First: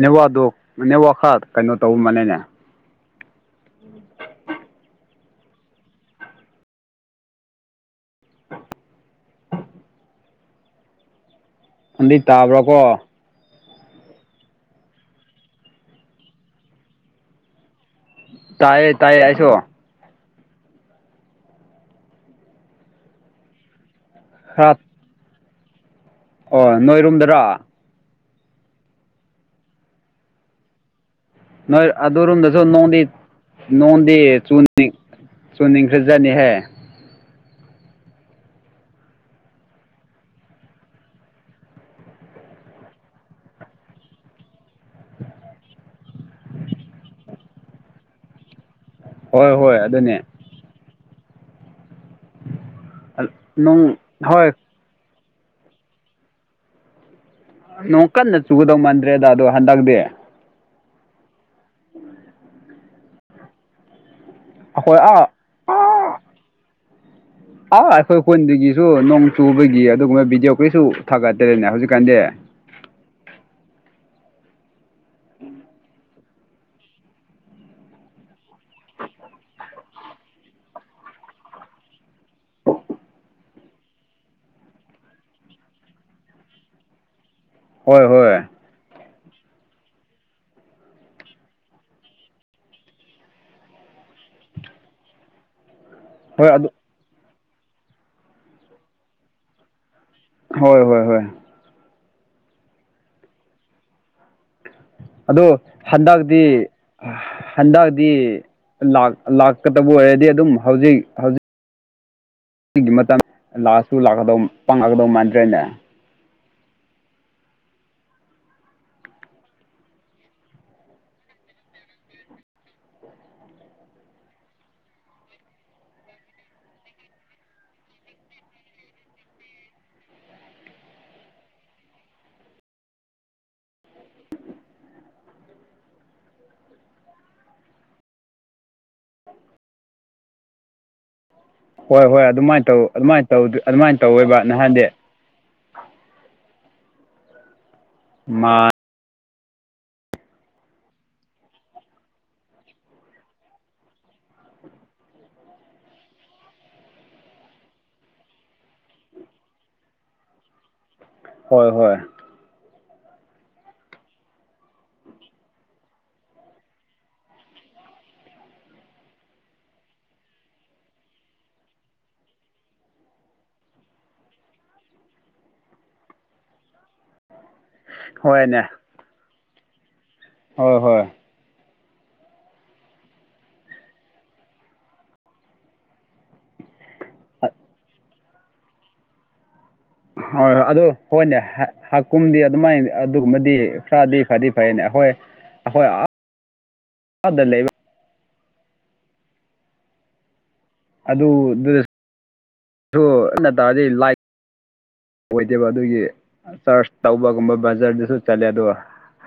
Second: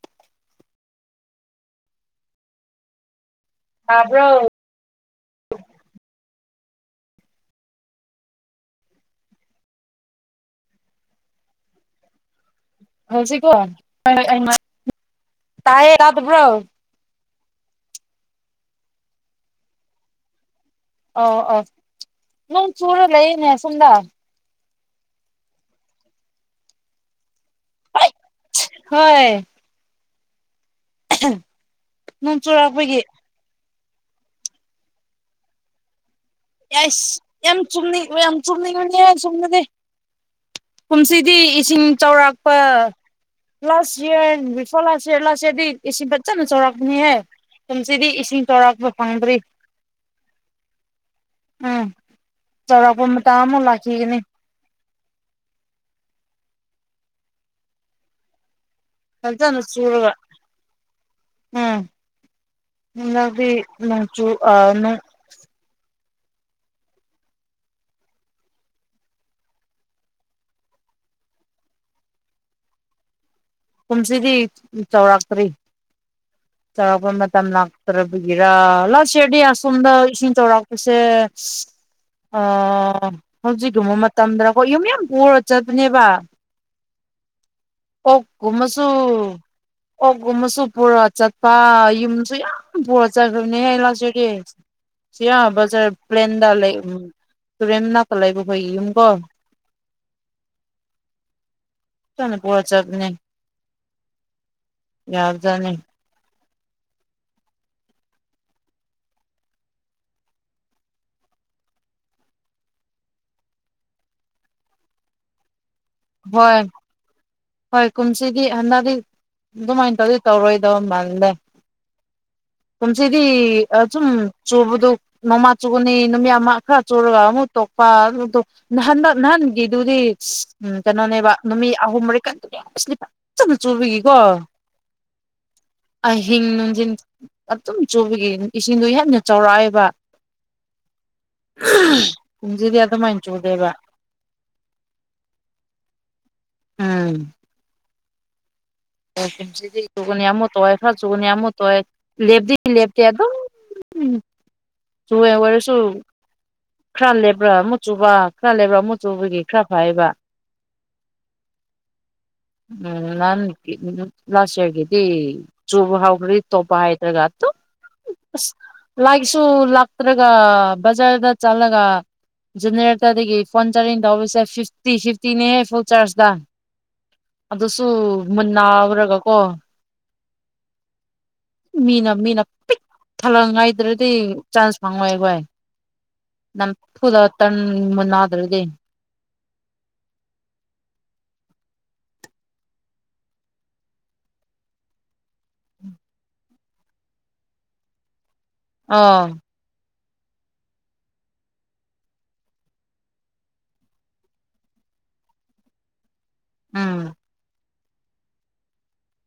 ꯅꯦꯋꯥꯗꯣ ꯅꯦꯋꯥ ꯈꯔ ꯀꯩꯅꯣ ꯇꯧꯔꯝꯕꯅꯦꯅꯦ꯫ ꯇꯥꯕ꯭ꯔꯣ꯫ ꯍꯟꯗꯤ ꯇꯥꯕ꯭ꯔꯣꯀꯣ꯫ ꯍꯧꯁꯤ ꯀꯣ ꯇꯌꯦ ꯇꯕ꯭ꯔꯣ꯫ [unintelligible] ꯇꯥꯏꯌꯦ ꯇꯥꯏꯌꯦ ꯑꯩꯁꯨ꯫ ꯑꯣ ꯑꯣ ꯅꯪꯡ ꯆꯨꯔ ꯂꯩ ꯏꯅꯦ ꯑꯁꯣꯝꯗ꯫ ꯍꯥꯠ꯫ ꯑꯣ ꯅꯣꯏꯔꯣꯝꯗꯔꯣ꯫ ꯍꯣꯏ꯫ ꯎꯝ꯫ ꯅꯣꯏ ꯑꯗꯨꯔꯨꯝꯝꯗꯁꯨ ꯅꯣꯗꯤ꯫ ꯅꯣꯡꯗꯤ ꯆꯨꯅꯤꯡ ꯆꯨꯅꯤꯡꯈꯖꯠꯅꯤꯍꯦ꯫ ꯌꯥꯏꯁ ꯌꯥꯝ ꯆꯨꯝꯅꯤꯡ ꯌꯥꯝ ꯆꯨꯝꯅꯤꯡꯉꯅꯤꯍꯦ ꯑꯁꯣꯝꯗꯗꯤ꯫ ꯀꯨꯝꯁꯤꯗꯤ ꯏꯁꯤꯡ ꯆꯥꯎꯧꯔꯥꯛꯄ꯫ Last year before last year last ꯏꯌꯥꯔꯗꯤ ꯏꯁꯤꯡ ꯐꯖꯅ ꯆꯥꯎꯔꯛꯄꯅꯤꯍꯦ꯫ ꯀꯨꯝꯁꯤꯗꯤ ꯏꯁꯤꯡ ꯆꯣꯔꯔꯛꯄ꯫ ꯍꯣꯏ ꯍꯣꯏ ꯑꯗꯨꯅꯦ꯫ ꯎꯝ ꯆꯥꯎꯔꯥꯛꯄ ꯃꯇꯝ ꯑꯃꯨꯛ ꯅꯣꯡ ꯂꯥꯛꯈꯤꯒꯅꯤ꯫ ꯍꯣꯏ ꯅꯣꯡ ꯀꯟꯅ ꯆꯨꯒꯗꯧ ꯃꯥꯟꯗ꯭ꯔꯦꯗ ꯑꯗꯣ ꯐꯖꯅ ꯍꯟꯗꯛꯇꯤ꯫ ꯆꯨꯔꯒ ꯎꯝ꯫ ꯍꯟꯅꯗꯤ ꯅꯣꯡꯆꯁꯨ ꯅꯣ꯫ ꯑꯩꯈꯣꯏ ꯑꯥ ꯑ ꯑꯩꯈꯣꯏ ꯈꯨꯟꯗꯒꯤꯁꯨ ꯅꯣꯡ ꯆꯨꯕꯒꯤ ꯑꯗꯨꯒꯨꯝꯕ ꯚꯤꯗꯤꯑꯣ ꯀꯔꯤꯁꯨ ꯊꯥꯒꯠꯇꯔꯤꯦꯅꯦ ꯍꯧꯖꯤꯛꯀꯥꯟꯗꯤ꯫ ꯀꯨꯝꯁꯤꯗꯤ ꯌꯥꯎꯧꯔꯥꯛꯇ꯭ꯔꯤ꯫ ꯆꯥꯎꯔꯥꯛꯄ ꯃꯇꯝ ꯂꯥꯛꯇ꯭ꯔꯕꯒꯤꯔ ꯂꯥꯁ ꯏꯔꯗꯤ ꯑꯁꯣꯝꯗ ꯏꯁꯤꯡ ꯆꯥꯎꯧꯔꯥꯛꯄꯁꯦ꯫ ꯑꯣ ꯍꯧꯖꯤꯛꯒꯨꯝꯕ ꯃꯇꯝꯗꯀꯣ ꯌꯨꯝ ꯌꯥꯝ ꯄꯨꯔ ꯆꯠꯄꯅꯦꯕ꯫ ꯍꯣꯏ ꯑꯣꯛ ꯍꯣꯏ ꯀꯨꯝꯕꯁꯨ꯫ ꯑꯣꯛꯒꯨꯝꯕꯁꯨ ꯄꯨꯔꯒ ꯆꯠꯄ ꯌꯨꯝꯁꯨ ꯌꯥꯝ ꯄꯨꯔꯒ ꯆꯠꯈ꯭ꯔꯕꯅꯦ ꯑꯩ ꯂꯥꯁꯏꯔꯤꯗꯤ꯫ ꯁꯤꯌꯥ ꯕꯖꯥꯔ ꯄ꯭ꯂꯦꯟꯗ ꯍꯣꯏ ꯑꯗꯨ ꯂꯩ ꯇꯨꯔꯦꯟ ꯅꯥꯀ ꯂꯩꯕꯈꯣꯏ ꯏ ꯌꯨꯝꯀꯣ꯫ ꯍꯣꯏ ꯍꯣꯏ ꯍꯣꯏ [unintelligible] ꯄꯨꯔꯥ ꯆꯠꯄꯥꯅꯦ ꯑꯗꯣ ꯌꯥꯕꯖꯥꯠꯅꯤ ꯍꯟꯗꯛꯇꯤ ꯍꯟꯗꯛꯤ ꯂꯥꯛ ꯂꯥꯛꯀꯗꯕ ꯑꯣꯏꯔꯗꯤ ꯑꯗꯨꯝ ꯍꯧꯖꯤꯛ ꯍꯧꯖꯤꯛ ꯁꯤꯒꯤ ꯃꯇꯝ ꯂꯥꯛꯁꯨ ꯂꯥꯛꯀꯗꯧ ꯄꯥꯡꯉꯛꯀꯗꯧ ꯃꯥꯟꯗ꯭ꯔꯦꯅꯦ ꯍꯣꯏ ꯍꯣꯏ ꯀꯨꯝꯁꯤꯗꯤ ꯍꯟꯗꯛꯗꯤ ꯑꯗꯨꯃꯥꯏꯅ ꯇꯧꯗꯤ ꯇꯧꯔꯣꯏꯗꯕ ꯃꯥꯜꯂꯦ ꯀꯨꯝꯁꯤꯗꯤ ꯑꯗꯨꯨꯝ ꯆꯨꯕꯗꯣ ꯅꯣꯡꯃꯥ ꯆꯨꯒꯅꯤ ꯅꯨꯃꯤꯠ ꯑꯃ ꯈꯔ ꯆꯨꯔꯒ ꯑꯃꯨꯛ ꯇꯣꯛꯄ ꯑꯗꯨꯗ‌ꯣ ꯅꯍꯟꯗꯛ ꯅꯍꯟꯒꯤꯗꯨꯗꯤ ꯎꯝ ꯀꯩꯅꯣꯅꯦꯕ ꯅꯨꯃꯤꯠ ꯑꯍꯨꯝ ꯃꯔꯤ ꯀꯟꯇꯤꯅ꯭ꯌꯨꯁꯂꯤ ꯐꯖꯅ ꯆꯨꯕꯒꯤꯀꯣ ꯑꯍꯤꯡ ꯅꯨꯡꯗꯤꯟ ꯑꯗꯨꯝ ꯆꯨꯕꯒꯤ ꯏꯁꯤꯡꯗꯣ ꯌꯥꯝꯅ ꯆꯥꯎꯔꯥꯛꯑ‌ꯦꯕ ꯍꯣꯏ ꯍꯣꯏ ꯑꯗꯨꯃꯥꯏꯅ ꯇꯧ ꯑꯗꯨꯃꯥꯏꯅ ꯇꯧ ꯆꯨꯗꯦꯕ ꯑꯗꯨꯃꯥꯏꯅ ꯇꯧꯋ‌ꯦꯕ ꯅꯍꯥꯟꯗꯤ ꯎꯝ ꯃꯥ ꯁꯤꯗꯤ ꯆꯨꯒꯅꯤ ꯑꯃꯨꯛ ꯇꯣꯛꯑꯦ ꯈꯔ ꯆꯨꯒꯅꯤ ꯑꯃꯨꯛ ꯇꯣꯛꯑꯦ ꯂꯦꯞꯇꯤ ꯂꯦꯞꯇꯦ ꯑꯗꯨꯝ ꯆꯨꯋ‌ꯦ ꯑ‌ꯣꯏꯔꯁꯨ ꯈꯔ ꯂꯩꯕ꯭ꯔꯥ ꯃꯨꯛ ꯆꯨꯕ ꯈꯔ ꯂꯦꯕ꯭ꯔꯥ ꯃꯨꯛ ꯆꯨꯕꯒꯤ ꯈꯔ ꯐꯩꯌ‌ꯦꯕ ꯍꯣꯏ ꯍꯣꯏ ꯎꯝ ꯅꯥꯍꯟꯒꯤ ꯂꯥꯥꯁ ꯏꯌꯥꯔꯒꯤꯗꯤ ꯆꯨꯕ ꯍꯥꯥꯎꯒ꯭ꯔꯗꯤ ꯇꯣꯄ ꯍꯥꯏꯇ꯭ꯔꯒ ꯗꯨꯝ ꯑꯁ ꯂꯥꯏꯒꯁꯨ ꯂꯥꯛꯇ꯭ꯔꯒ ꯕꯖꯥꯔꯗ ꯆꯠꯂꯒ ꯖꯦꯅꯦꯔꯦꯇꯔ ꯗꯒꯤ ꯐꯣꯟ ꯆꯥꯔꯖꯤꯡ ꯇꯧꯕꯁꯦ ꯐꯤꯐꯇꯤ ꯐꯤꯐꯇꯤꯅꯦꯍ‌ꯦ ꯐꯨꯜ ꯆꯥꯔꯖꯇ ꯑꯗꯨꯁꯨ ꯍꯣꯏꯅꯦ ꯃꯨꯟꯅꯎꯔꯒ ꯀꯣ ꯍꯣꯏ ꯍꯣꯏ ꯃꯤꯅ ꯃꯤꯅ ꯄꯤꯛ ꯊꯜꯂꯛꯉꯥꯏꯗ꯭ꯔꯗꯤ ꯆꯥꯟꯁ ꯐꯪꯉꯣꯏ ꯑꯩꯈꯣꯏ ꯅꯝ ꯊꯨꯔ ꯇ꯭ꯔꯟ ꯃꯨꯟꯅꯗ꯭ꯔꯗꯤ ꯍꯣꯏ ꯍꯣꯏ ꯑꯗꯨ ꯍꯣꯏꯅꯦ ꯍꯥꯀꯨꯝꯗꯤ ꯑꯗꯨꯃꯥꯏꯅ ꯑꯗꯨꯒꯨꯝꯕꯗꯤ ꯈꯔꯗꯤ ꯐꯗꯤ ꯐꯩꯅꯦ ꯑꯩꯈ‌ꯣꯏ ꯍꯣꯏ [inaudible] ꯑꯥꯗ ꯂꯩꯕ ꯑꯥ ꯑꯗꯨ ꯗꯨ [inaudible] ꯇꯥꯎꯔꯗꯤ ꯂꯥꯏꯠ ꯑꯣꯏꯗꯦꯕ ꯑꯗꯨꯒꯤ ꯆꯔꯆ ꯎꯝ ꯇꯧꯕꯒꯨꯝꯕ ꯕꯖꯔꯗꯁꯨ ꯆꯠꯂꯦ ꯑꯗ‌ꯣ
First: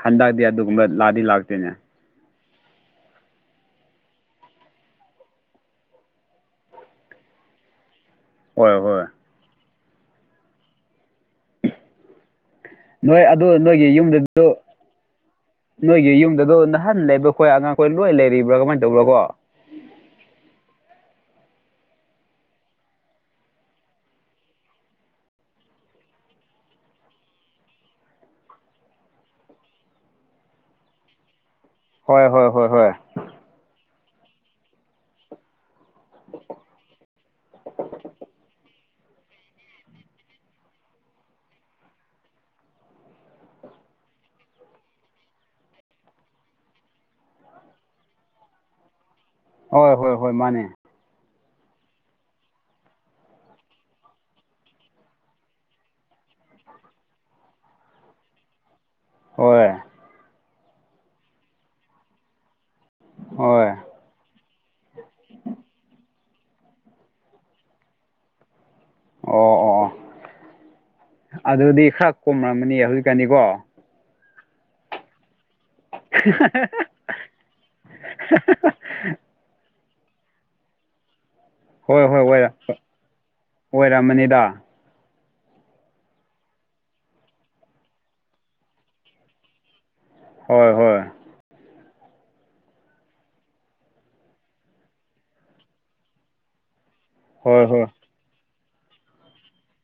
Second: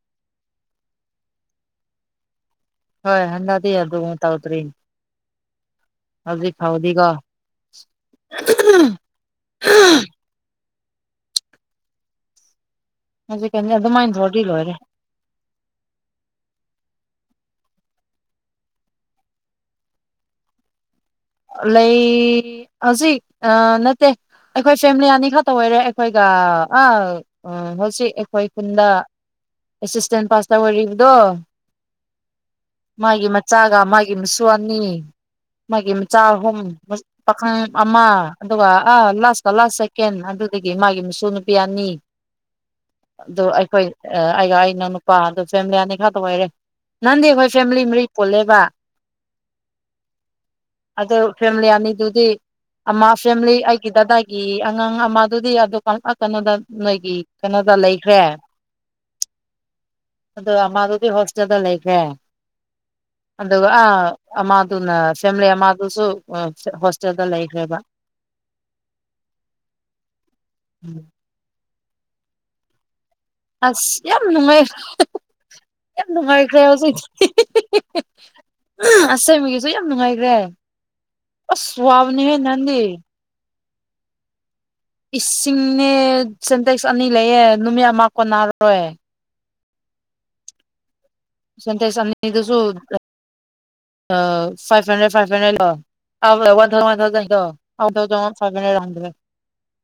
ꯍꯟꯗꯛꯗꯤ ꯑꯗꯨꯒꯨꯝꯕ ꯂꯥꯛꯗꯤ ꯂꯥꯛꯇ‌ꯦꯅꯦ ꯍꯣꯏ ꯍꯟꯗꯛꯗꯤ ꯑꯗꯨꯒꯨꯝꯕ ꯇꯧꯗ꯭ꯔ‌ꯦ ꯍꯧꯖꯤꯛ ꯐꯥꯎꯗꯤꯀ‌ꯣ ꯍꯣꯏ ꯍꯣꯏ [unintelligible] ꯅꯣꯏ ꯑꯗꯨ ꯍꯧꯖꯤꯛꯀꯥꯟꯗꯤ ꯅꯣꯏꯒꯤ ꯑꯗꯨꯃꯥꯏꯅ ꯇꯧꯔꯗꯤ ꯌꯨꯝꯗꯁꯨ ꯂꯣꯏꯔꯦ ꯅꯣꯏꯒꯤ ꯌꯨꯝꯗꯣ ꯅꯍꯥꯟ ꯂꯩꯕ ꯈꯣꯏ ꯑꯉꯥꯡꯈꯣꯏ ꯂꯣꯏ ꯂꯩꯔꯤꯕ꯭ꯔꯥ ꯀꯃꯥꯏꯅ ꯇꯧꯕ꯭ꯔꯥ ꯀꯣ ꯂꯩ ꯍꯧꯖꯤꯛ ꯑ ꯅꯠꯇꯦ ꯑꯩꯈꯣꯏ ꯐꯦꯃꯤꯂꯤ ꯑꯅꯤ ꯈꯛꯇ ꯑꯣꯏꯔꯦ ꯑꯩꯈꯣꯏꯒ ꯑ ꯑꯥ ꯍꯧꯖꯤꯛ ꯑꯩꯈꯣꯏ ꯈꯨꯟꯗ ꯑꯦꯁꯤꯁꯇꯦꯟ ꯄꯥꯁꯇꯔ ꯑꯣꯏꯔꯤꯕꯗꯣ ꯍꯣꯏ ꯍꯣꯏ ꯍꯣꯏ ꯍꯣꯏ ꯃꯥꯒꯤ ꯃꯆꯥꯒ ꯃꯥꯒꯤ ꯃꯁꯨ ꯑꯅꯤ ꯃꯥꯒꯤ ꯆꯥ ꯑꯍꯨꯝ ꯄꯥꯈꯪ ꯑꯃ ꯑꯗꯨꯒ ꯑꯥ ꯂꯥꯁꯀ ꯂꯥꯁ ꯁꯦꯀꯦꯟ ꯑꯗꯨꯗꯒꯤ ꯃꯥꯒꯤ ꯃꯁꯨ ꯅꯨꯄꯤ ꯑꯅꯤ ꯑꯗꯨ ꯑꯩꯈꯣꯏ ꯑꯩꯒ ꯑꯩ ꯏꯅꯥꯎ ꯅꯨꯄꯥ ꯍꯟꯗꯛ ꯐ‌ꯦꯃꯤꯂꯤ ꯑꯅꯤꯈꯛꯇ ꯑꯣꯏꯔꯦ ꯅꯍꯟꯗꯤ ꯑꯩꯈꯣꯏ ꯐꯦꯃꯤꯂꯤ ꯃꯔꯤ ꯄꯨꯜꯂꯦꯕ ꯍꯣꯏ ꯍꯣꯏ ꯍꯣꯏ ꯃꯥꯅꯦ ꯑꯗ‌ꯣ ꯐꯦꯃꯤꯂꯤ ꯑꯅꯤꯗꯨꯗꯤ ꯑꯃ ꯐꯦꯃꯤꯂꯤ ꯑꯩꯒꯤ ꯗꯗꯥꯒꯤ ꯑꯉꯥꯡ ꯑꯃꯗꯨꯗꯤ ꯑꯗꯨ ꯀꯩꯅꯣꯗ ꯅꯣꯏꯒꯤ ꯀꯩꯅꯣꯗ ꯂꯩꯈ꯭ꯔꯦ ꯍꯣꯏ ꯑꯗꯨ ꯑꯃꯗꯨꯗꯤ ꯍꯣꯁꯇꯦꯜꯗ ꯂꯩꯈ꯭ꯔꯦ ꯍꯣꯏ ꯑꯗꯨꯒ ꯑ ꯑꯃꯗꯨꯅ ꯐꯦꯃꯤꯂꯤ ꯑꯃꯗꯨꯁꯨ ꯍꯣꯁꯇꯦꯜꯗ ꯂꯩꯈ꯭ꯔꯦꯕ ꯑꯣ ꯑꯣ ꯑꯣ ꯑꯗꯨꯗꯤ ꯈꯔ ꯀꯣꯝꯔꯝꯒꯅꯤ ꯍꯧꯖꯤꯛꯀꯥꯟꯗꯤꯀꯣ ꯑꯁ ꯌꯥꯝ ꯅꯨꯡꯉꯥꯏ ꯌꯥꯝ ꯅꯨꯡꯉꯥꯏꯈ꯭ꯔꯦ ꯍꯧꯖꯤꯛꯇꯤ ꯑꯁꯦꯡꯕꯒꯤꯁꯨ ꯌꯥꯝ ꯅꯨꯡꯉꯥꯏꯈ꯭ꯔꯦ ꯑꯁ ꯍꯣꯏ ꯋꯥꯕꯅꯦꯍꯦ ꯍꯣꯏ ꯅꯍꯥꯟꯗꯤ ꯑꯣꯏꯔꯝꯃꯅꯤꯗ ꯏꯁꯤꯡꯅꯦ ꯁꯦꯟꯇꯦꯛꯁ ꯑꯅꯤ ꯂꯩꯌꯦ ꯅꯨꯃꯤꯠ ꯑꯃ ꯀꯣꯟꯅꯔꯣꯏ ꯍꯣꯏ ꯍꯣꯏ ꯁꯟꯇꯦꯛꯁ ꯑꯅꯤꯗꯨꯁꯨ ꯐꯥꯏꯚ ꯍꯟ꯭ꯗꯔꯦꯠ ꯐꯥꯏꯚ ꯍꯟ꯭ꯗꯔꯦꯠ ꯂ‌ꯣ ꯋꯥꯟ ꯊꯥꯎꯖꯟ ꯋꯥꯟ ꯊꯥꯎꯖꯟ ꯍꯣꯏ ꯍꯣꯏ ꯂ‌ꯣ [unintelligible] ꯍꯟꯗ꯭ꯔ‌ꯦꯠ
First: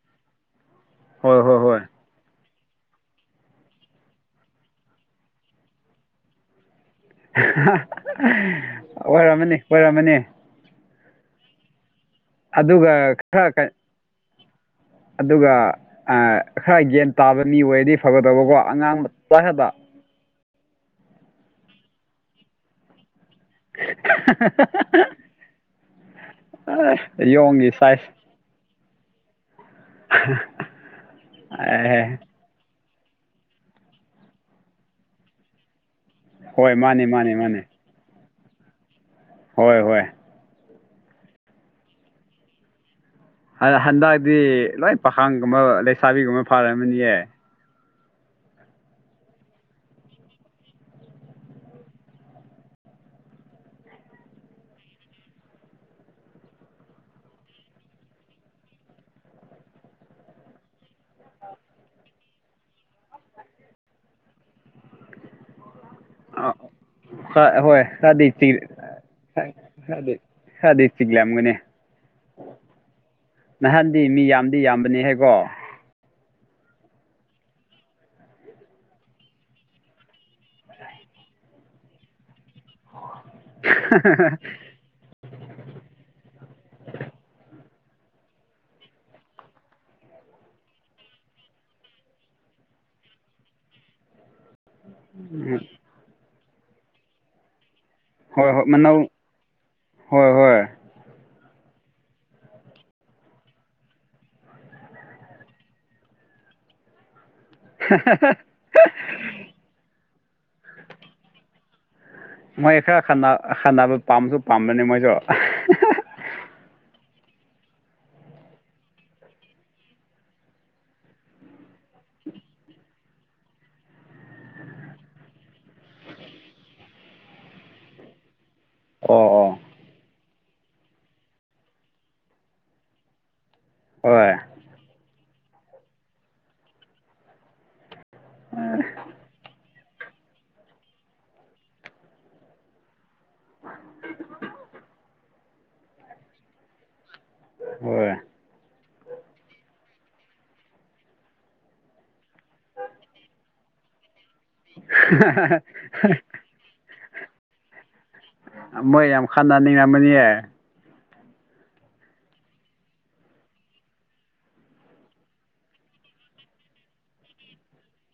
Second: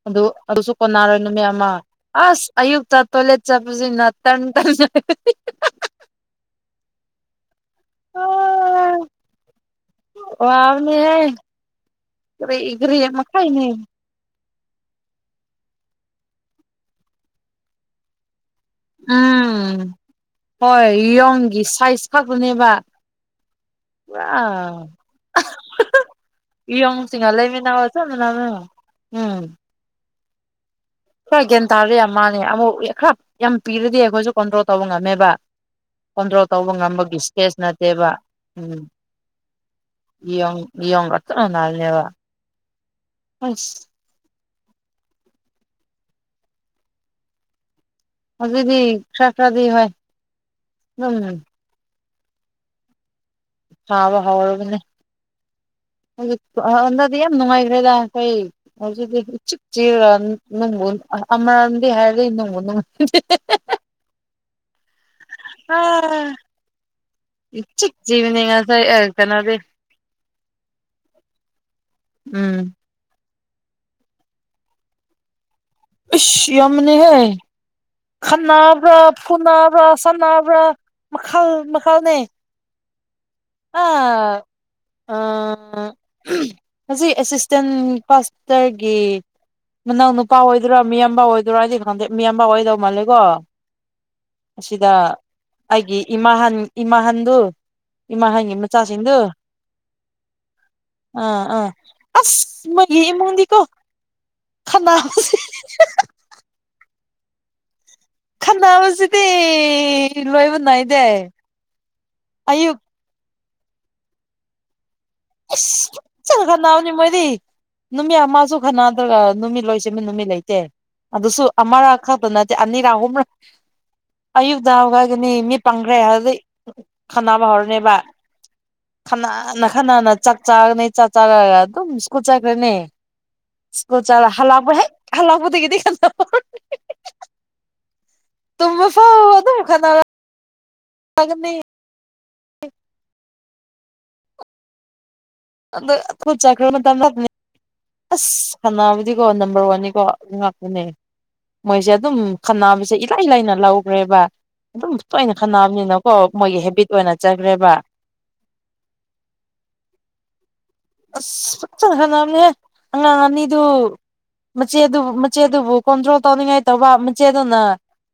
ꯑꯗꯨ ꯑꯗꯨꯁꯨ ꯀꯣꯟꯅꯔꯣꯏ ꯍꯣꯏ ꯅꯨꯃꯤꯠ ꯍꯣꯏ ꯑꯃ ꯍꯣꯏ ꯑꯁ ꯑꯌꯨꯛꯇ ꯇꯣꯏꯂꯦꯠ ꯆꯠꯄꯖꯤꯅ [unintelligible] ꯑꯣꯏꯔꯝꯃꯅꯤ ꯑꯣꯏꯔꯝꯃꯅꯤ ꯋꯥꯕꯅꯤꯍꯦ ꯀꯔꯤ ꯀꯔꯤ ꯑꯗꯨꯒ ꯑꯃꯨꯛ ꯈꯔ ꯍꯥꯢꯅꯤ ꯑꯗꯨꯒ ꯑꯥ ꯈꯔ ꯒ꯭ꯌꯥꯟ ꯇꯥꯕ ꯃꯤ ꯑꯣꯏꯔꯗꯤ ꯐꯒꯗꯕꯀꯣ ꯑꯉꯥꯡ ꯃꯆꯥ ꯈꯠꯇꯥ ꯎꯝ ꯍꯣꯏ ꯌꯣꯡꯒꯤ ꯁꯥꯏꯖ ꯈꯛꯇꯅꯦꯕ [unintelligible] ꯌꯣꯡ ꯁꯤꯡꯒ ꯌꯣꯡꯒꯤ ꯂꯩꯃꯤꯟꯅꯕ ꯁꯥꯏꯖ ꯆꯞ ꯃꯥꯟꯅꯕꯔꯥ ꯎꯝ [unintelligible] ꯈꯔ ꯒ꯭ꯌꯥꯟ ꯇꯥꯔꯦ ꯑꯦꯍꯦ ꯑꯃꯥꯅꯦ ꯑꯃꯨꯛ ꯈꯔ ꯌꯥꯝ ꯄꯤꯔꯗꯤ ꯑꯩꯈꯣꯏꯁꯨ ꯀꯟꯇ꯭ꯔꯣꯜ ꯇꯧꯕ ꯉꯝꯃꯦꯕ ꯀꯣꯟꯇꯔꯣꯜ ꯇꯧꯕ ꯍꯣꯏ ꯃꯥꯅꯦ ꯉꯝꯕꯒꯤ ꯃꯥꯅꯦ ꯏꯁꯄꯦꯁ ꯃꯥꯅꯦ ꯅꯠꯇꯦꯕ ꯎꯝ ꯍꯣꯏ ꯍꯣꯏ [unintelligible] ꯑꯁ ꯍꯟꯗꯛꯇꯤ ꯂꯣꯏ ꯄꯥꯈꯥꯡꯒꯨꯝꯕ ꯂꯩꯁꯥꯕꯤꯒꯨꯝꯕ ꯐꯥꯔꯝꯃꯅꯤꯌꯦ ꯍꯧꯖꯤꯛꯗꯤ ꯈꯔ ꯈꯔꯗꯤ ꯍꯣꯏ ꯑꯗꯨꯝ ꯇꯥꯕ ꯍꯧꯔꯕꯅꯦ ꯍꯧꯖꯤꯛ ꯇꯨ ꯍꯟꯗꯛꯗꯤ ꯌꯥꯝ ꯅꯨꯡꯉꯥꯏꯈ꯭ꯔꯦꯗ ꯑꯩꯈꯣꯏ ꯍꯧꯖꯤꯛꯗꯤ ꯆꯤꯛ ꯆꯤꯔ ꯅꯣꯡꯕꯨ ꯑꯃꯔꯝꯗꯤ ꯍꯥꯏꯔꯗꯤꯏ ꯅꯣꯡꯕꯨꯅꯨꯡꯃ ꯑꯥ ꯍꯣꯏ ꯉꯁꯥꯏ ꯑ ꯀꯩꯅꯣꯗꯤ [unintelligible] ꯈꯔꯗꯤ ꯆꯤꯛꯂꯝꯒꯅꯤ ꯎꯝ ꯅꯍꯥꯟꯗꯤ ꯃꯤ ꯌꯥꯝꯗꯤ ꯌꯥꯝꯕꯅꯤꯍꯦꯀꯣ ꯏꯁ ꯌꯥꯝꯕꯅꯤꯍꯦ ꯈꯠꯅꯕ꯭ꯔꯥ ꯐꯨꯅꯕ꯭ꯔꯥ ꯁꯥꯟꯅꯕ꯭ꯔꯥ ꯃꯈꯜ ꯃꯈꯜꯅꯦ [unintelligible] ꯑꯥ ꯍꯧꯖꯤꯛ ꯑꯦꯁꯤꯁꯇꯦꯟ ꯄꯥꯁꯇꯔꯒꯤ ꯃꯅꯥꯎꯅꯨꯄꯥ ꯑꯣꯏꯗꯣꯏꯔꯥ ꯃꯤꯌꯥꯝꯕ ꯑꯣꯏꯗꯣꯏꯔꯥ ꯑꯩꯗꯤ ꯈꯪꯗꯦ ꯃꯤꯌꯥꯝꯕ ꯑꯣꯏꯗꯧ ꯃꯥꯜꯂꯦꯀꯣ ꯑꯁꯤꯗ ꯎꯝ ꯑꯩꯒꯤ ꯏꯃꯥꯍꯥꯟ ꯏꯃꯥꯍꯟꯗꯨ ꯍꯣꯏ ꯏꯃꯥꯍꯟꯒꯤ ꯍꯣꯏ ꯃꯅꯧ ꯃꯆꯥꯁꯤꯡꯗꯨ ꯍꯣꯏ ꯍꯣꯏ ꯑ ꯑ ꯑꯁ ꯃꯣꯌꯒꯤ ꯏꯃꯨꯡꯗꯤꯀꯣ ꯈꯠꯅꯕꯁꯤ [unintelligible] ꯈꯠꯅꯥꯕꯁꯤꯗꯤ ꯂꯣꯏꯕ ꯅꯥꯏꯗꯦ ꯑꯌꯨꯛ ꯃꯣꯏ ꯈꯔ ꯈꯠꯅ ꯈꯠꯅꯥꯕ ꯄꯥꯝꯕꯁꯨ ꯄꯥꯝꯕꯅꯦ ꯃꯣꯏꯁꯨ ꯆꯂ ꯈꯅꯎꯅꯤ ꯃꯣꯏꯗꯤ ꯅꯨꯃꯤꯠ ꯑꯃꯁꯨ ꯈꯅꯗ꯭ꯔꯒ ꯅꯨꯃꯤꯠ ꯂꯣꯏꯁꯤꯃ ꯅꯨꯃꯤꯠ ꯂꯩꯇꯦ ꯑꯗꯨꯁꯨ ꯑꯃꯔꯥ ꯈꯛꯇ ꯅꯠꯇꯦ ꯑꯅꯤꯔꯛ ꯑꯍꯨꯝꯔꯛ ꯑꯌꯨꯛꯇ ꯍꯥꯏꯒꯅꯤ ꯃꯤ ꯄꯥꯡꯈ꯭ꯔꯦ ꯍꯥꯏ ꯈꯟꯅꯅꯕ ꯍꯧꯔꯅꯦꯕ ꯑꯣ ꯈꯅ ꯑꯣ ꯈꯅꯥꯅ ꯆꯥꯛ ꯆꯥꯅꯤ ꯆꯥꯛ ꯆꯥꯔꯒ ꯑꯗꯨꯝ ꯁ꯭ꯀꯨꯠ ꯆꯠꯈ꯭ꯔꯦꯅꯦ ꯁꯀꯣ ꯆ ꯍꯣꯏ ꯍꯜꯂꯄ ꯍꯜꯂꯄꯗ ꯀꯗꯤ ꯀꯣ ꯇꯃ ꯐꯥꯎꯗ ꯃꯈ ꯈ ꯇꯪꯅꯤ ꯍ [unintelligible] ꯑꯗꯈꯣꯏ ꯆꯈ꯭ꯔ ꯃꯇꯝ ꯂꯥꯛꯅꯦ ꯍꯣꯏ ꯑꯁ ꯁꯅꯥꯕꯨꯗꯤꯀꯣ ꯅꯝꯕꯔ ꯋꯥꯟꯅꯤꯀꯣ ꯉꯥꯛꯇꯨꯅꯦ ꯃꯣꯏꯁꯦ ꯑꯗꯨꯝ ꯈꯟꯅꯕꯁꯦ ꯏꯂꯥꯏ ꯂꯥꯏꯅ ꯂꯧꯈ꯭ꯔꯦꯕ ꯑꯗꯨꯝ ꯇꯣꯏꯅ ꯈꯟꯅꯕꯅꯤꯅꯀꯣ ꯃꯣꯏꯒꯤ ꯍꯦꯕꯤꯠ ꯑꯣꯏꯅ ꯆꯠꯈ꯭ꯔꯦꯕ ꯃꯩ ꯌꯥꯝ ꯈꯥꯟꯅ ꯅꯦꯡꯉ ꯃ ꯌꯦ ꯑꯁ ꯐ ꯆꯪ ꯈꯅꯕꯅꯦ ꯑꯉꯥꯡ ꯑꯅꯤꯗꯨ ꯃꯆꯦꯗꯨꯕꯨ ꯃꯆꯦꯗꯨꯕꯨ ꯀꯣꯟꯇ꯭ꯔꯣꯜ ꯇꯧꯅꯤꯡꯉꯥꯏ ꯇꯧꯕ ꯃꯆꯦꯗꯨꯅ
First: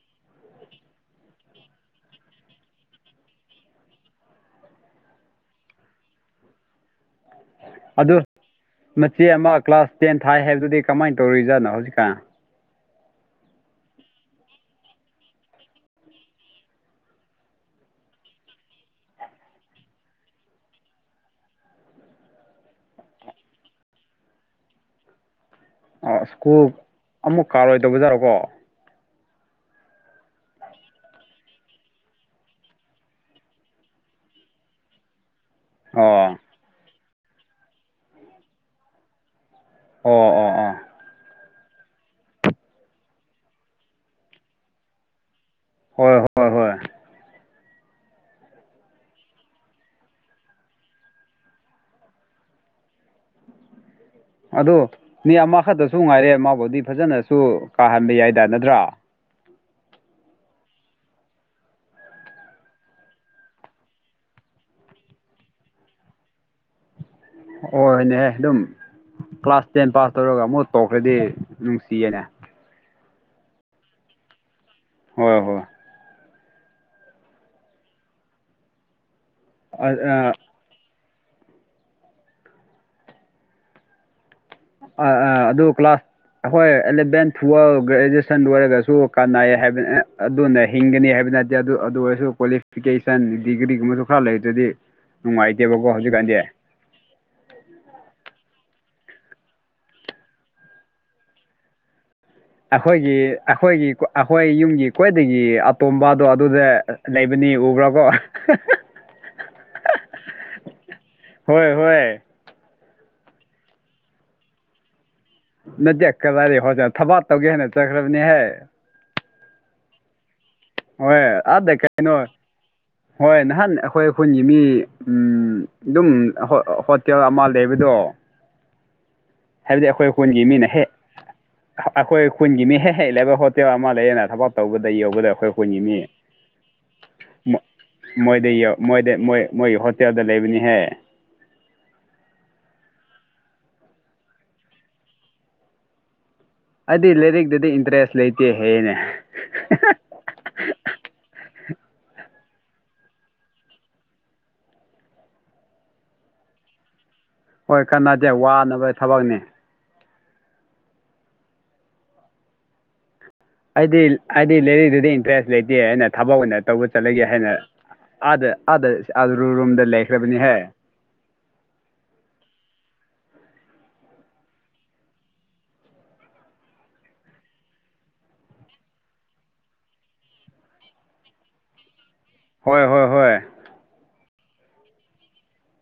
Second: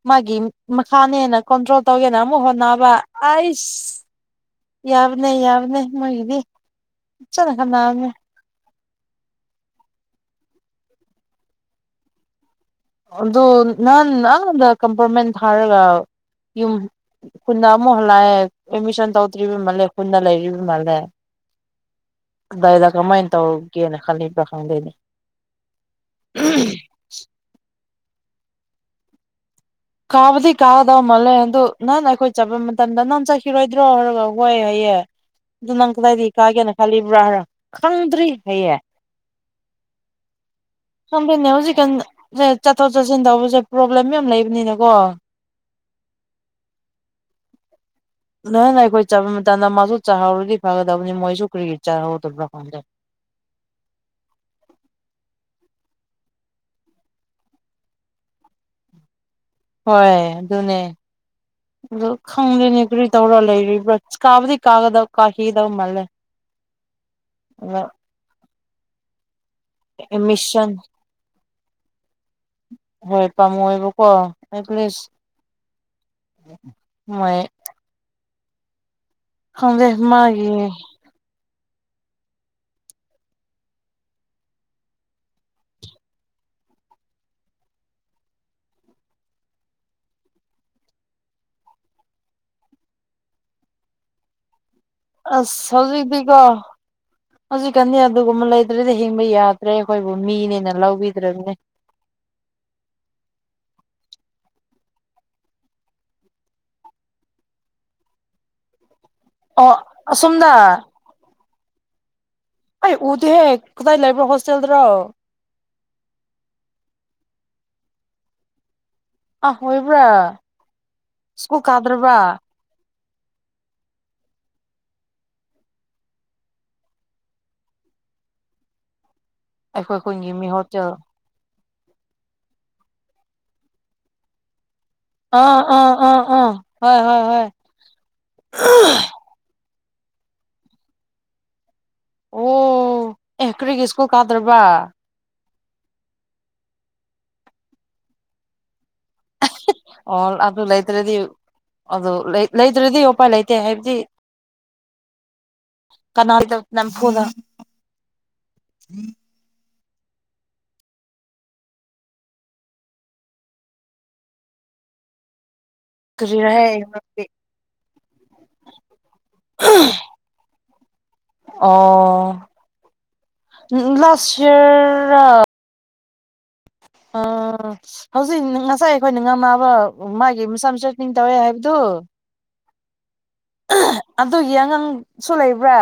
ꯃꯥꯒꯤ ꯃꯈꯥꯅ ꯍꯦꯟꯅ ꯀꯣꯟꯇ꯭ꯔꯣꯜ ꯇꯧꯒꯦꯅ ꯑꯃꯨꯛ ꯍꯣꯠꯅꯕ ꯑꯁ ꯌꯥꯕꯅꯦ ꯌꯥꯕꯅꯦ ꯃꯣꯏꯒꯤꯗꯤ ꯆꯅ ꯈꯟꯅꯕꯅꯦ ꯑꯗꯨ ꯃꯆꯦ ꯑꯃ ꯀ꯭ꯂꯥꯁ ꯇꯦꯟ ꯊꯥꯏ ꯍꯥꯏꯕꯗꯨꯗꯤ ꯀꯃꯥꯏꯅ ꯇꯧꯔꯤꯖꯥꯠꯅꯣ ꯍꯧꯖꯤꯛꯀꯥꯟ ꯑꯗꯨꯣ ꯅꯥꯟ ꯑꯗ ꯀꯝꯄꯔꯃꯦꯟ ꯍꯥꯔꯒ ꯌ ꯈꯨꯟꯗ ꯑꯃꯨꯛ ꯍꯜꯂꯥꯛꯑꯦ ꯑꯦꯗꯃꯤꯁꯟ ꯇꯧꯗ꯭ꯔꯤꯕ ꯃꯥꯜꯂꯦ ꯈꯨꯟꯗ ꯂꯩꯔꯤꯕ ꯃꯥꯜꯂꯦ ꯑꯗꯨꯗꯥꯏꯗ ꯀꯃꯥꯏꯅ ꯇꯧꯒꯦꯅ ꯈꯜꯂꯤꯕꯥ ꯈꯪꯗꯣꯏꯅꯦ ꯑ ꯁ꯭ꯀꯨꯜ ꯑꯃꯨꯛ ꯀꯥꯔꯣꯏꯗꯧꯕꯖꯥꯔꯣꯀꯣ ꯀꯥꯕꯨꯗꯤ ꯀꯥꯒꯗꯧ ꯃꯥꯜꯂꯦ ꯑꯗꯨ ꯅꯥꯟ ꯑꯩꯈꯣꯏ ꯆꯠꯄ ꯃꯇꯝꯗ ꯅꯪ ꯆꯠꯈꯤꯔꯣꯏꯗ꯭ꯔꯣ ꯍꯥꯏꯔꯒ ꯍꯣꯏꯦ ꯍꯥꯏꯌꯦꯦ ꯑꯗꯨ ꯅꯪ ꯀꯗꯥꯥꯏꯗꯤ ꯑꯣ ꯀꯥꯦꯅ ꯈꯂꯤ ꯏꯕ꯭ꯔꯥ ꯍꯥ꯭ꯔ ꯈꯪꯗ꯭ꯔꯤ ꯍꯌꯦ ꯑꯣ ꯑꯣ ꯑꯣ ꯁ ꯅꯦꯎꯖꯤ ꯀ ꯁ ꯆꯠꯊꯣꯛ ꯆꯠꯁꯤꯟ ꯇꯧꯕꯁꯦ ꯄ꯭ꯔꯣꯕ꯭ꯂꯦꯝ ꯌꯥꯝ ꯂꯩꯕꯅꯤꯅꯀꯣ ꯍꯣꯏ ꯍꯣꯏ ꯍꯣꯏ ꯅꯪ ꯅ ꯑꯩꯈꯣꯏ ꯆꯠꯄ ꯃꯇꯝꯗ ꯃꯥꯁꯨ ꯆꯥꯍꯧꯔꯗꯤ ꯐꯒꯗꯕꯅꯤ ꯃꯣꯏꯁꯨ ꯀꯔꯤꯔꯤ ꯆꯥꯍꯧꯗꯕ꯭ꯔꯥ ꯈꯪꯗꯦ ꯑ ꯃꯤ ꯑꯃꯈꯛꯇꯁꯨ ꯉꯥꯏꯔꯦ ꯃꯥꯕꯨꯗꯤ ꯐꯖꯅꯁꯨ ꯀꯥꯍꯟꯕ ꯌꯥꯏꯗ ꯅꯠꯇ꯭ꯔꯥ ꯍꯣꯏ ꯑꯗꯨꯅꯦ ꯑ ꯈꯪꯗꯦꯅꯤ ꯀꯔꯤ ꯇꯧꯔꯣ ꯂꯩꯔꯤꯕ꯭ꯔꯥ ꯀꯥꯕꯨꯗꯤ ꯀꯥꯒꯗꯕ ꯀꯥꯈꯤꯒꯗꯕ ꯃꯥꯜꯂꯦ [inaudible] ꯍꯅꯦꯍꯦ ꯑꯗꯨꯝ ꯄ꯭ꯂꯥꯁ ꯇꯦꯟ ꯄꯥꯁ ꯇꯧꯔꯒ ꯑꯃꯨꯛ ꯑꯦꯠꯃꯤꯁꯟ ꯇꯧꯈ꯭ꯔꯗꯤ ꯅꯨꯡꯁꯤꯌꯦꯅꯦ ꯍꯣꯏ ꯄꯥꯝꯃꯨ ꯑꯣꯏꯕꯀꯣ ꯑꯦꯠꯂꯤꯁ ꯍꯣꯏ ꯍꯣꯏ ꯃꯣꯏ ꯍꯗꯦ ꯃꯥꯒꯤ ꯑ ꯑ ꯑꯗꯨ ꯀ꯭ꯂꯥꯁ ꯑꯩꯈꯣꯏ ꯑꯦꯂꯚꯦꯟ ꯇꯨꯋꯦꯜꯕ ꯒ꯭ꯔꯦꯖꯨꯑꯦꯁꯟ ꯂꯣꯏꯔꯒꯁꯨ ꯀꯥꯟꯅꯩ ꯍꯥꯏꯕ ꯑꯗꯨꯅ ꯍꯤꯡꯒꯅꯤ ꯍꯥꯏꯕ ꯅꯠꯇ ꯑꯗꯨ ꯑꯗꯨ ꯑꯣꯏꯔꯁꯨ ꯀ꯭ꯋꯥꯂꯤꯐꯤꯀꯦꯁꯟ ꯗꯤꯒ꯭ꯔꯤꯒꯨꯝꯕꯁꯨ ꯈꯔ ꯂꯩꯗꯨꯗꯤ ꯑꯁꯁꯤꯗꯤꯀꯣ ꯍꯧꯖꯤꯛꯀꯥꯟꯗꯤ ꯑꯗꯨꯒꯨꯝꯕ ꯂꯩꯗ꯭ꯔꯗꯤ ꯍꯤꯡꯕ ꯌꯥꯗ꯭ꯔꯦ ꯑꯩꯈꯣꯏꯕꯨ ꯃꯤꯅꯦꯅ ꯂꯧꯕꯤꯗ꯭ꯔꯕꯅꯦ ꯑꯩꯈꯣꯏꯒꯤ ꯑꯩꯈꯣꯏꯒꯤ ꯑꯩꯈꯣꯏ ꯌꯨꯝꯒꯤ ꯈ꯭ꯣꯏꯗꯒꯤ ꯑꯇꯣꯝꯕꯗꯣ ꯑꯗꯨꯗ ꯂꯩꯕꯅꯤ ꯎꯕ꯭ꯔꯣ ꯀꯣ ꯑꯣ ꯁꯨꯝꯗ ꯍꯣꯏ ꯍꯣꯏ ꯑꯩ ꯎꯗꯤꯍꯦ ꯀꯗꯥꯏ ꯂꯩꯕ꯭ꯔꯣ ꯍꯣꯁꯇꯦꯜꯗ꯭ꯔꯣ ꯅꯠꯇꯦ ꯀꯗꯥꯏꯔꯤ ꯍꯣꯖꯅ ꯊꯕꯥ ꯇꯧꯒꯦ ꯍꯥꯏꯦꯅ ꯆꯠꯈ꯭ꯔꯕꯅꯤꯍꯦ [unintelligible] ꯑꯥ‌ ꯍꯣꯏꯕ꯭ꯔꯥ ꯑꯣ ꯑꯥꯗ ꯀꯩꯏꯅꫭ ꯍꯣꯏ ꯅꯍꯥꯟ ꯑꯩꯈꯣꯏ ꯈꯨꯟꯒꯤ ꯃꯤ ꯎꯝ ꯑꯗꯨꯝ ꯀꯀꯦꯜ [unintelligible] ꯑꯃ ꯂꯩꯕꯗꯣ [inaudible] ꯍꯥꯏꯕꯗꯤ ꯑꯩꯈꯣꯏ ꯈꯨꯟꯒꯤ ꯈꯨꯜꯒꯤ ꯃꯤ ꯃꯤꯅ ꯍꯦꯛ ꯍꯣꯇꯦꯜ ꯑꯩꯈꯣꯏ ꯈꯨꯟꯒꯤ ꯃꯤ ꯍꯦꯛ ꯍꯦꯛ ꯂꯩꯕ ꯍꯣꯇꯦꯜ ꯑꯃ ꯂꯩꯌꯦꯅ ꯊꯕꯛ ꯇꯧꯕꯗ ꯌꯧꯕꯗ ꯑꯩꯈꯣꯏ ꯑꯥ ꯑꯥ ꯄꯨꯉꯤꯅꯤꯏ ꯑꯥ ꯑꯥ ꯍꯣꯏ ꯍꯣꯏ ꯍꯣꯏ ꯍ [unintelligible] ꯇꯗ [unintelligible] ꯂꯩꯕꯅꯤꯍꯦ ꯑꯣ ꯑꯦ ꯀꯔꯤꯒꯤ ꯁ꯭ꯀꯨꯜ ꯀꯥꯗ꯭ꯔꯕꯥ ꯑꯩꯗꯤ ꯂꯥꯏꯔꯤꯛꯇꯗꯤ ꯏꯟꯇꯔꯦꯁ ꯂꯩꯇꯦ ꯍꯌꯦꯅꯦ ꯑꯣ ꯑꯗꯨ ꯂꯩꯇ꯭ꯔꯗꯤ ꯑꯗꯨ ꯂꯩꯗ꯭ꯔꯗꯤ ꯎꯄꯥꯏ ꯂꯩꯇꯦ ꯍꯥꯏꯕꯗꯤ ꯀꯅꯥꯗ ꯅꯝꯐꯨꯗ ꯍꯣꯏ ꯀꯥꯟꯅꯗꯦ ꯋꯥꯅꯕ ꯊꯕꯛꯅꯤ ꯑꯩꯗꯤ ꯍꯥꯏꯗꯤ ꯂꯩꯔꯤꯛꯇꯗꯤ ꯏꯟꯇ꯭ꯔꯦꯁ ꯂꯩꯇ‌ꯦ ꯍꯥꯏꯅ ꯊꯕꯛ ꯑꯣꯏꯅ ꯀꯔꯤꯔꯍꯦ ꯇꯧꯕ ꯆꯠꯂꯒꯦ ꯍꯥꯏꯅ ꯑꯥꯗ ꯑꯥꯗꯥ ꯔꯨꯔꯨꯝꯗ ꯂꯩꯈ꯭ꯔꯕꯅꯤꯍꯦ ꯑꯣ ꯂꯥꯁ ꯏꯌ‌ꯦꯔꯂꯥ [unintelligible] ꯑꯥ ꯍꯧꯖꯤꯛ ꯉꯁꯥꯏ ꯑꯩꯈꯣꯏꯅ ꯉꯝꯃꯕ ꯃꯥꯒꯤ ꯃꯆꯥꯥ ꯃꯁꯥꯅꯤꯡ [unintelligible] ꯇꯧꯋꯦ ꯍꯥꯏꯕꯗꯨ ꯍꯣꯏ ꯍꯣꯏ ꯍꯣꯏ ꯑꯗꯨꯒꯤ ꯑꯉꯥꯡꯁꯨ ꯂꯩꯕ꯭ꯔꯥ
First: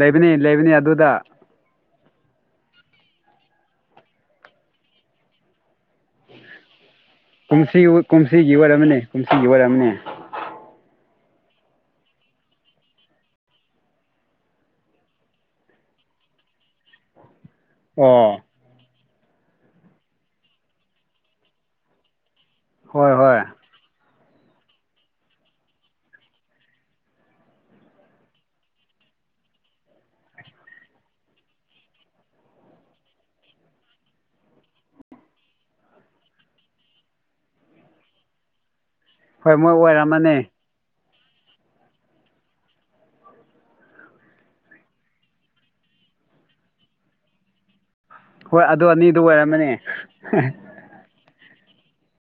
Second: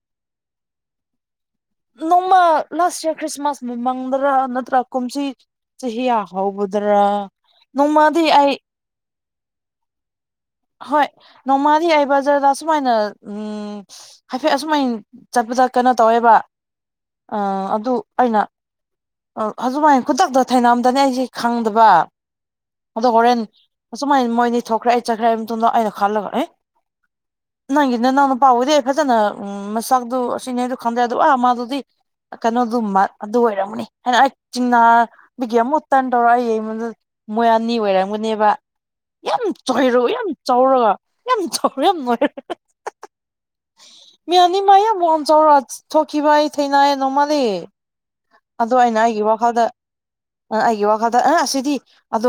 ꯂꯩꯕꯅ‌ꯦ ꯂꯩꯕꯅꯤ ꯑꯗꯨꯗ ꯅꯣꯡꯃ ꯂꯥꯁꯏꯌ‌ꯔ ꯈ꯭ꯔꯤꯁꯃꯥꯁ ꯃꯃꯥꯡꯗꯔꯥ ꯅꯠꯇ꯭ꯔꯥ ꯀꯨꯝꯁꯤ ꯆꯁꯤꯑ ꯍꯧꯕꯗꯔꯥ ꯀꯨꯝꯁꯤ ꯅꯣꯡꯃꯗꯤ ꯑꯩ ꯀꯨꯝꯁꯤꯒꯤ ꯑꯣꯏꯔꯝꯃꯅꯤ ꯀꯨꯝꯁꯤꯒꯤ ꯑꯣꯏꯔꯝꯃꯅꯦ ꯍꯣꯏ ꯅꯣꯡꯃꯥꯗꯤ ꯑꯩ ꯕꯖꯔꯗ ꯑꯁꯨꯃꯥꯏꯅ ꯎꯝ ꯍꯥꯏꯐꯦꯠ ꯑꯁꯨꯃꯥꯏꯟ ꯆꯠꯄꯗ ꯀꯩꯅꯣ ꯇꯧꯋꯦꯕ ꯑꯥ‌ ꯑꯗꯨ ꯑꯩꯅ ꯑꯣ ꯑꯗꯨꯃꯥꯏ ꯈꯨꯗꯛꯇ ꯊꯥꯏꯅꯝꯗꯅꯦ ꯑꯩꯁꯦ ꯈꯪꯗꯕ ꯑꯗꯣ ꯍꯣꯏ ꯍꯣꯔꯦꯟ ꯍꯣꯏ ꯑꯁꯨꯃꯥꯏꯅ ꯃꯣꯏꯅꯤ ꯊꯣꯛꯈ꯭ꯔꯦ ꯑꯩ ꯆꯠꯈ꯭ꯔꯦ ꯍꯥꯏ ꯃꯇꯨꯡꯗ ꯑꯩꯅ ꯈꯜꯂꯒ ꯑꯦ ꯅꯪꯒꯤ ꯅꯅꯥꯎꯅꯨꯄꯥꯕꯨꯗꯤ ꯐꯖꯅ ꯎꯝ ꯃꯁꯛꯗꯨ ꯑꯁꯤꯅꯦꯗꯨ ꯈꯪꯗ꯭ꯔꯦ ꯑ ꯑꯗꯨ ꯃꯥꯗꯨꯗꯤ ꯀꯩꯅꯣꯗꯨꯃ ꯑꯗꯨ ꯑꯣꯏꯔꯝꯃꯅꯤ ꯍꯥꯏꯅ ꯑꯩ ꯆꯤꯡꯅꯥꯕꯤꯒꯤ ꯑꯃꯨ ꯇꯟ [unintelligible] ꯇꯧꯔ ꯑꯩ ꯑꯩꯉꯣꯟꯗ ꯃꯣꯏ ꯑꯅꯤ ꯑꯣꯏꯔꯝꯒꯅꯦꯕ ꯌꯥꯝ ꯍꯣꯏ ꯃꯣꯏ ꯆꯣꯏꯔꯣ ꯌꯥꯝ ꯑꯣꯏꯔꯝꯃꯅꯤ ꯆꯥꯎꯔꯒ ꯌꯥꯝ ꯆꯥꯎꯔꯝ [unintelligible] ꯃꯤ ꯑꯅꯤꯃꯌꯥꯝ ꯋꯥꯡꯆꯥꯎꯔ ꯊꯣꯛꯈꯤꯕ ꯑꯩ ꯊꯦꯡꯅꯌꯦ ꯅꯣꯡꯃꯗꯤ ꯍꯣꯏ ꯑꯗꯣ ꯑꯗꯨ ꯑꯩꯅ ꯑꯅꯤꯗꯨ ꯑꯩꯒꯤ ꯋꯥꯈꯜꯗ ꯑꯣꯏꯔꯝꯃꯅꯤ ꯑ ꯑꯩꯒꯤ ꯋꯥꯈꯜꯗ ꯑꯦ ꯑꯁꯤꯗꯤ ꯑꯗꯣ